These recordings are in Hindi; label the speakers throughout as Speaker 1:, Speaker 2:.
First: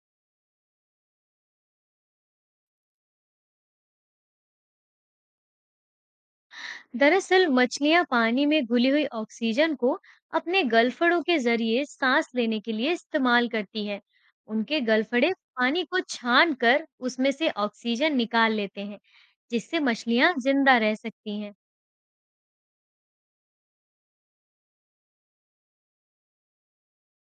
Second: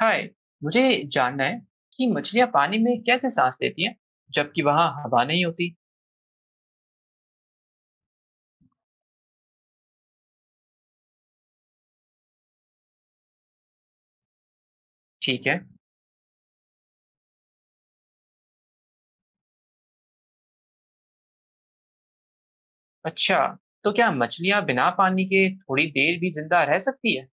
Speaker 1: हाय, मुझे जानना है कि मछलियां पानी में कैसे सांस लेती हैं जबकि वहां हवा नहीं होती।
Speaker 2: दरअसल मछलियां पानी में घुली हुई ऑक्सीजन को अपने गलफड़ों के जरिए सांस लेने के लिए इस्तेमाल करती हैं। उनके गलफड़े
Speaker 1: ठीक है।
Speaker 2: पानी को छान कर उसमें से ऑक्सीजन निकाल लेते हैं, जिससे मछलियां जिंदा रह सकती हैं।
Speaker 1: अच्छा, तो क्या मछलियां बिना पानी के थोड़ी देर भी जिंदा रह सकती है।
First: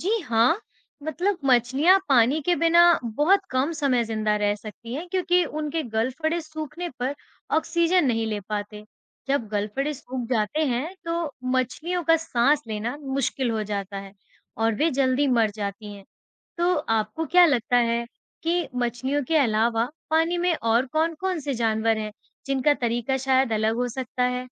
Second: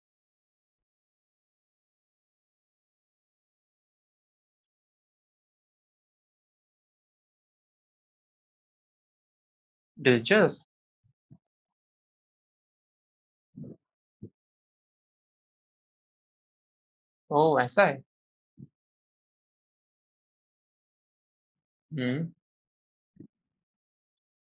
Speaker 2: जी हाँ, मतलब मछलियाँ पानी के बिना बहुत कम समय जिंदा रह सकती हैं, क्योंकि उनके गलफड़े सूखने पर ऑक्सीजन नहीं ले पाते। जब गलफड़े सूख जाते
Speaker 1: दिलचस्प।
Speaker 2: हैं, तो मछलियों का सांस लेना मुश्किल हो जाता है और वे जल्दी मर जाती हैं। तो आपको क्या
Speaker 1: ओह
Speaker 2: लगता
Speaker 1: ऐसा है।
Speaker 2: है कि मछलियों के अलावा पानी में और कौन-कौन से जानवर हैं,
Speaker 1: हम्म।
Speaker 2: जिनका तरीका शायद अलग हो सकता है?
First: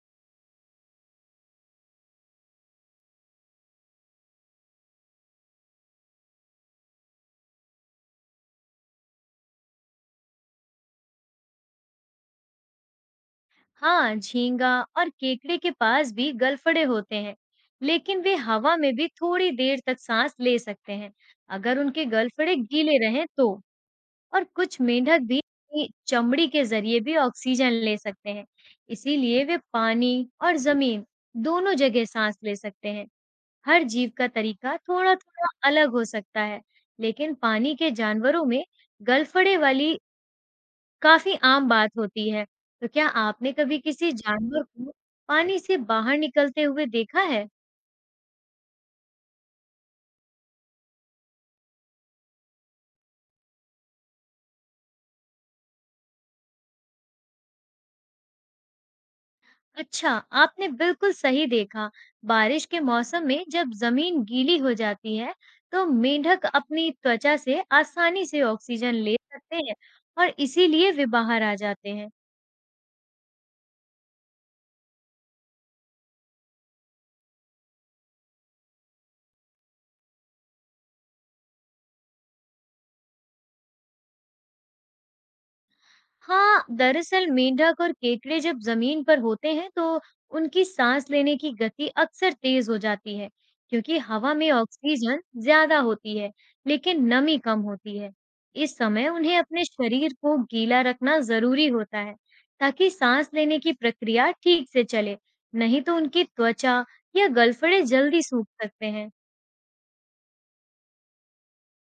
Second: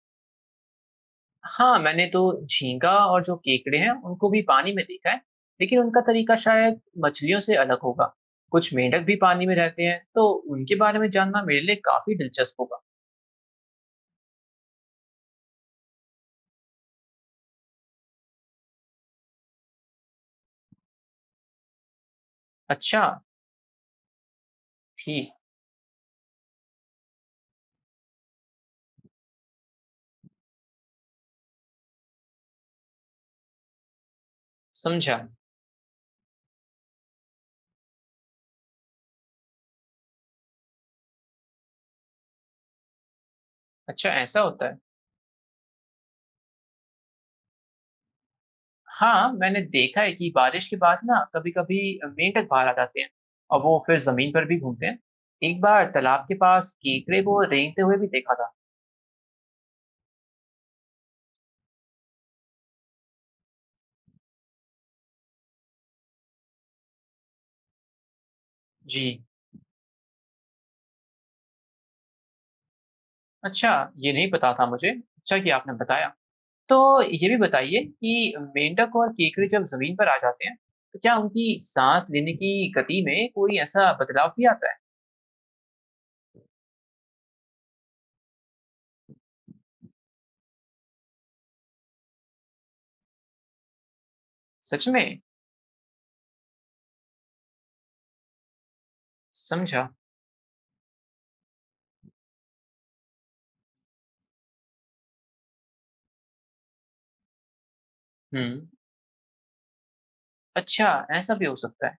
Speaker 1: हाँ, मैंने तो झींगा और जो केकड़े हैं उनको भी पानी में देखा है, लेकिन उनका तरीका शायद मछलियों से अलग होगा। कुछ मेंढक भी पानी में रहते हैं तो उनके बारे में जानना मेरे लिए काफी दिलचस्प होगा।
Speaker 2: हाँ, झींगा और केकड़े के पास भी गलफड़े होते हैं, लेकिन वे हवा में भी थोड़ी देर तक सांस ले सकते हैं, अगर उनके गलफड़े गीले
Speaker 1: अच्छा।
Speaker 2: रहें तो। और कुछ मेंढक
Speaker 1: ठीक।
Speaker 2: भी अपनी चमड़ी के जरिए भी ऑक्सीजन ले सकते हैं। इसीलिए वे पानी और जमीन, दोनों जगह सांस ले सकते हैं। हर जीव का तरीका थोड़ा
Speaker 1: समझा।
Speaker 2: थोड़ा अलग हो सकता है, लेकिन पानी के जानवरों में गलफड़े वाली काफ़ी आम बात होती है। तो क्या आपने कभी
Speaker 1: अच्छा
Speaker 2: किसी
Speaker 1: ऐसा
Speaker 2: जानवर
Speaker 1: होता है।
Speaker 2: को पानी से बाहर निकलते हुए देखा है?
Speaker 1: हाँ, मैंने देखा है कि बारिश के बाद ना कभी-कभी मेंढक बाहर आ जाते हैं और वो फिर जमीन पर भी घूमते हैं। एक बार तालाब के पास केकड़े को रेंगते हुए भी देखा था।
Speaker 2: अच्छा, आपने बिल्कुल सही देखा। बारिश के मौसम में जब ज़मीन गीली हो जाती है, तो मेंढक अपनी त्वचा से आसानी से ऑक्सीजन ले
Speaker 1: जी।
Speaker 2: सकते हैं और इसीलिए वे बाहर आ जाते हैं।
Speaker 1: अच्छा, ये नहीं पता था मुझे। अच्छा कि आपने बताया। तो ये भी बताइए कि मेंढक और केकड़े जब जमीन पर आ जाते हैं, तो क्या उनकी साँस लेने की गति में कोई ऐसा बदलाव भी आता है?
Speaker 2: हाँ, दरअसल मेंढक और केकड़े जब जमीन पर होते हैं, तो उनकी सांस लेने की गति अक्सर तेज हो जाती है, क्योंकि हवा में
Speaker 1: सच में?
Speaker 2: ऑक्सीजन ज्यादा होती है, लेकिन नमी कम होती है। इस समय उन्हें अपने
Speaker 1: समझा।
Speaker 2: शरीर को गीला रखना जरूरी होता है, ताकि सांस लेने की प्रक्रिया ठीक से चले, नहीं तो उनकी त्वचा या गलफड़े जल्दी
Speaker 1: हुँ।
Speaker 2: सूख सकते हैं।
Speaker 1: अच्छा, ऐसा भी हो सकता है।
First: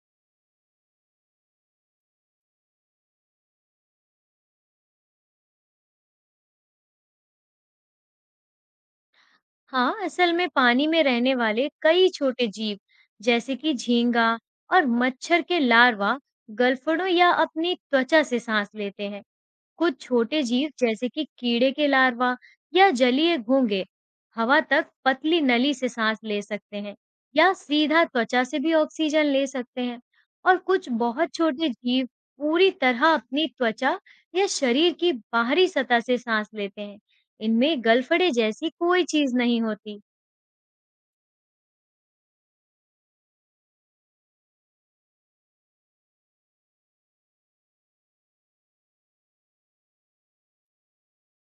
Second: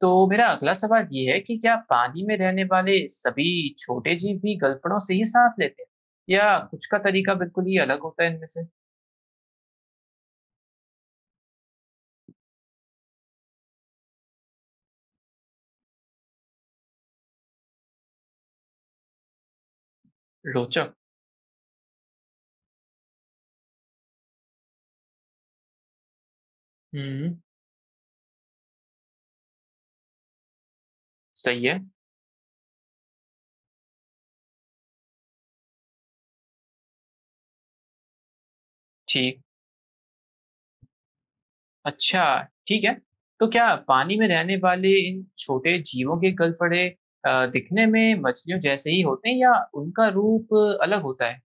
Speaker 1: तो मेरा अगला सवाल ये है कि क्या पानी में रहने वाले सभी छोटे जीव भी गलपड़ों से ही सांस लेते हैं या कुछ का तरीका बिल्कुल ही अलग होता है इनमें से।
Speaker 2: हाँ, असल में पानी में रहने वाले कई छोटे जीव, जैसे कि झींगा और मच्छर के लार्वा, गलफड़ों या अपनी त्वचा से सांस लेते हैं। कुछ छोटे जीव,
Speaker 1: रोचक।
Speaker 2: जैसे कि कीड़े के लार्वा या जलीय घोंघे, हवा तक पतली नली से सांस ले सकते हैं
Speaker 1: हम्म।
Speaker 2: या सीधा त्वचा से भी ऑक्सीजन ले सकते हैं। और कुछ बहुत
Speaker 1: सही
Speaker 2: छोटे
Speaker 1: है।
Speaker 2: जीव पूरी तरह अपनी त्वचा या शरीर की बाहरी सतह से सांस लेते हैं। इनमें गलफड़े जैसी कोई चीज
Speaker 1: ठीक।
Speaker 2: नहीं होती।
Speaker 1: अच्छा। ठीक है। तो क्या पानी में रहने वाले इन छोटे जीवों के गलफड़े दिखने में मछलियों जैसे ही होते हैं या उनका रूप अलग होता है।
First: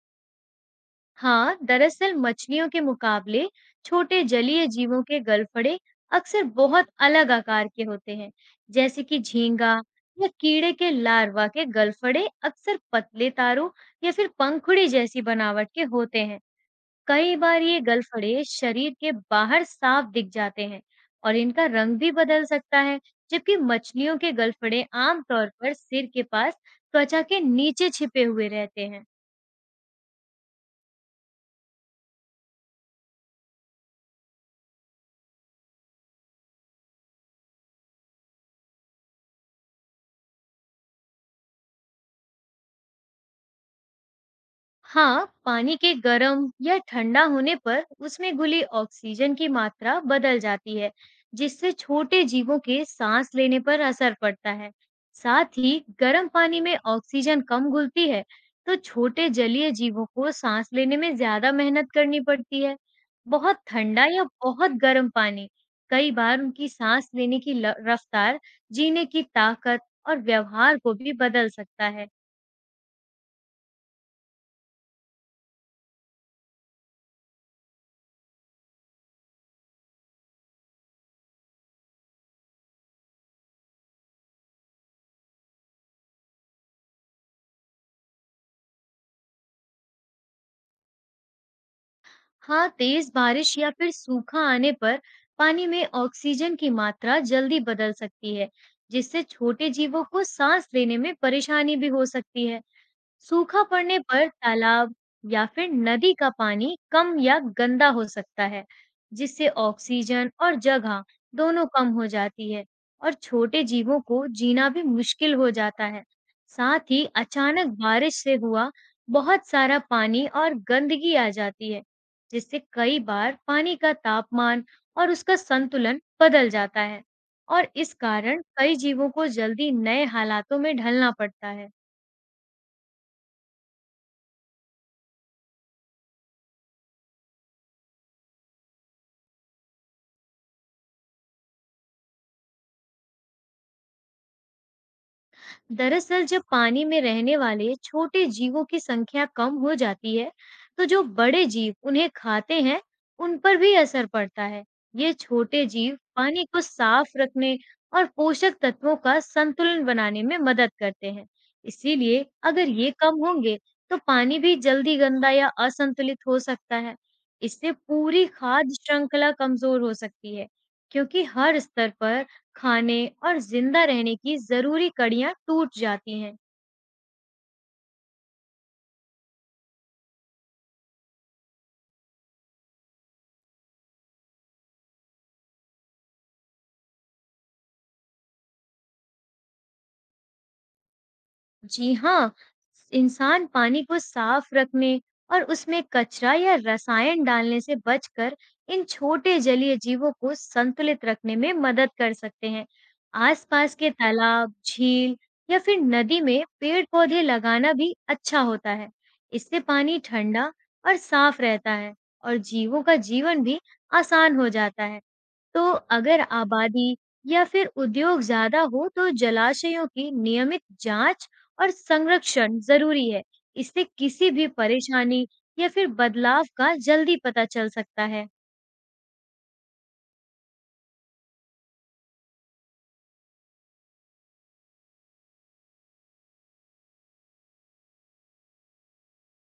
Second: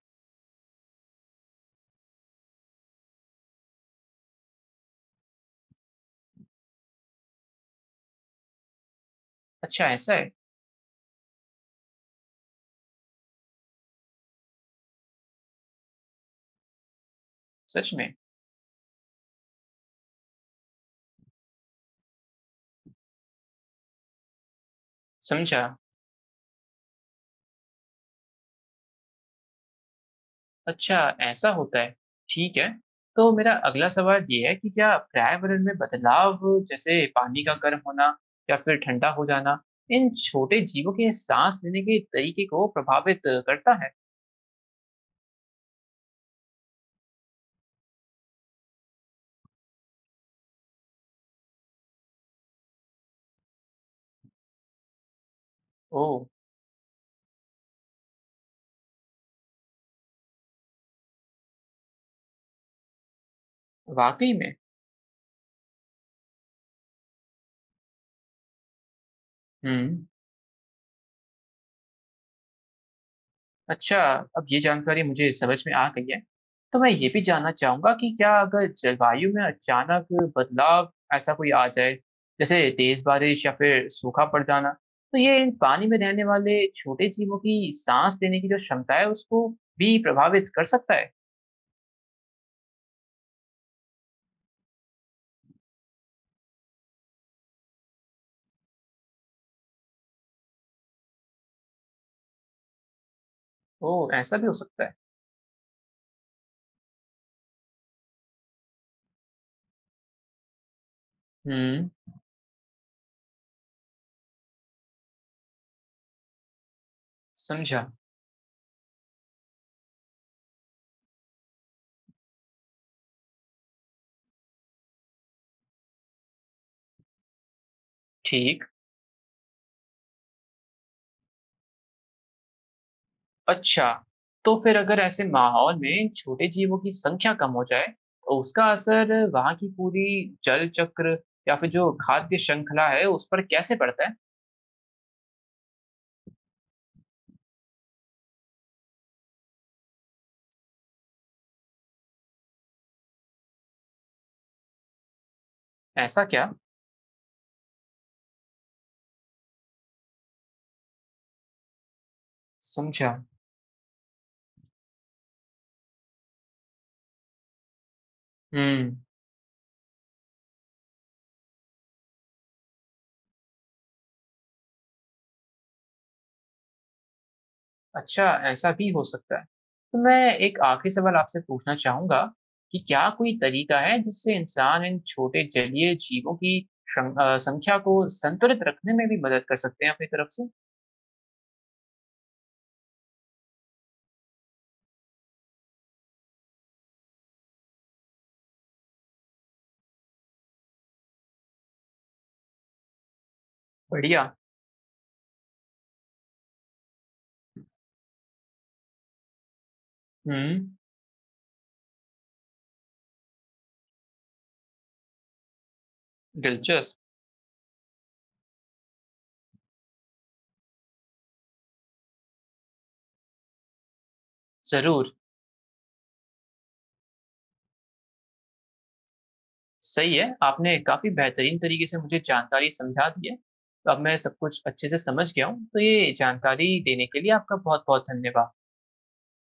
Speaker 2: हाँ, दरअसल मछलियों के मुकाबले छोटे जलीय जीवों के गलफड़े अक्सर बहुत अलग आकार के होते हैं, जैसे कि झींगा
Speaker 1: अच्छा ऐसा
Speaker 2: या
Speaker 1: है।
Speaker 2: कीड़े के लार्वा के गलफड़े अक्सर पतले तारों या फिर पंखुड़ी जैसी बनावट के होते हैं। कई बार ये
Speaker 1: सच में।
Speaker 2: गलफड़े शरीर के बाहर साफ दिख जाते हैं और इनका रंग भी बदल सकता है, जबकि मछलियों के गलफड़े आमतौर
Speaker 1: समझा।
Speaker 2: पर सिर के पास त्वचा के नीचे छिपे हुए रहते हैं।
Speaker 1: अच्छा, ऐसा होता है। ठीक है। तो मेरा अगला सवाल ये है कि क्या पर्यावरण में बदलाव, जैसे पानी का गर्म होना या फिर ठंडा हो जाना, इन छोटे जीवों के साँस लेने के तरीके को प्रभावित करता है?
Speaker 2: हाँ, पानी के गर्म या ठंडा होने पर उसमें घुली ऑक्सीजन की मात्रा बदल जाती है, जिससे छोटे जीवों के सांस लेने पर असर पड़ता है। साथ ही
Speaker 1: ओह!
Speaker 2: गर्म पानी में ऑक्सीजन कम घुलती है, तो छोटे जलीय जीवों को सांस लेने में ज्यादा मेहनत करनी पड़ती है। बहुत ठंडा या
Speaker 1: वाक़ई में?
Speaker 2: बहुत गर्म पानी कई बार उनकी सांस लेने की रफ्तार, जीने की ताकत
Speaker 1: हुँ।
Speaker 2: और व्यवहार को भी बदल सकता है।
Speaker 1: अच्छा, अब ये जानकारी मुझे समझ में आ गई है। तो मैं ये भी जानना चाहूँगा कि क्या अगर जलवायु में अचानक बदलाव ऐसा कोई आ जाए, जैसे तेज़ बारिश या फिर सूखा पड़ जाना, तो ये इन पानी में रहने वाले छोटे जीवों की साँस लेने की जो क्षमता है, उसको भी प्रभावित कर सकता है?
Speaker 2: हाँ, तेज बारिश या फिर सूखा आने पर पानी में ऑक्सीजन की मात्रा जल्दी बदल सकती है, जिससे छोटे जीवों को सांस लेने में परेशानी भी हो सकती है। सूखा पड़ने
Speaker 1: ओह!
Speaker 2: पर
Speaker 1: ऐसा भी हो सकता है।
Speaker 2: तालाब या फिर नदी का पानी कम या गंदा हो सकता है, जिससे ऑक्सीजन और जगह, दोनों
Speaker 1: हुँ,
Speaker 2: कम हो जाती है और छोटे जीवों को जीना भी मुश्किल हो जाता है। साथ ही अचानक
Speaker 1: समझा।
Speaker 2: बारिश से हुआ बहुत सारा पानी और गंदगी आ जाती है, जिससे कई बार पानी का तापमान और उसका संतुलन बदल जाता है और इस कारण
Speaker 1: ठीक।
Speaker 2: कई जीवों को जल्दी नए हालातों में ढलना पड़ता है।
Speaker 1: अच्छा, तो फिर अगर ऐसे माहौल में छोटे जीवों की संख्या कम हो जाए तो उसका असर वहां की पूरी जल चक्र या फिर जो खाद्य श्रृंखला है उस पर कैसे पड़ता है।
Speaker 2: दरअसल जब पानी में रहने वाले छोटे जीवों की संख्या कम हो जाती है, तो जो बड़े जीव उन्हें खाते हैं, उन पर भी असर पड़ता है। ये छोटे जीव
Speaker 1: ऐसा
Speaker 2: पानी
Speaker 1: क्या।
Speaker 2: को साफ रखने और पोषक तत्वों का संतुलन बनाने में मदद करते हैं। इसीलिए अगर ये
Speaker 1: समझा।
Speaker 2: कम होंगे, तो पानी भी जल्दी गंदा या असंतुलित हो सकता है। इससे पूरी खाद्य
Speaker 1: हम्म।
Speaker 2: श्रृंखला कमजोर हो सकती है, क्योंकि हर स्तर पर खाने और जिंदा रहने की ज़रूरी कड़ियाँ टूट जाती हैं।
Speaker 1: अच्छा, ऐसा भी हो सकता है। तो मैं एक आखिरी सवाल आपसे पूछना चाहूंगा कि क्या कोई तरीका है जिससे इंसान इन छोटे जलीय जीवों की संख्या को संतुलित रखने में भी मदद कर सकते हैं अपनी तरफ से।
Speaker 2: जी हाँ, इंसान पानी को साफ रखने और उसमें कचरा या रसायन डालने से बचकर इन छोटे जलीय जीवों को संतुलित रखने में मदद कर सकते हैं। आसपास के
Speaker 1: बढ़िया।
Speaker 2: तालाब, झील या फिर नदी में पेड़-पौधे लगाना भी अच्छा होता है। इससे पानी ठंडा
Speaker 1: हम्म।
Speaker 2: और साफ रहता है और जीवों का जीवन भी आसान हो जाता है। तो अगर
Speaker 1: दिलचस्प।
Speaker 2: आबादी या फिर उद्योग ज्यादा हो, तो जलाशयों की नियमित जांच और संरक्षण जरूरी है। इससे किसी भी
Speaker 1: जरूर।
Speaker 2: परेशानी या फिर बदलाव का जल्दी पता चल सकता है।
Speaker 1: सही है, आपने काफ़ी बेहतरीन तरीके से मुझे जानकारी समझा दी है। तो अब मैं सब कुछ अच्छे से समझ गया हूँ, तो ये जानकारी देने के लिए आपका बहुत-बहुत धन्यवाद।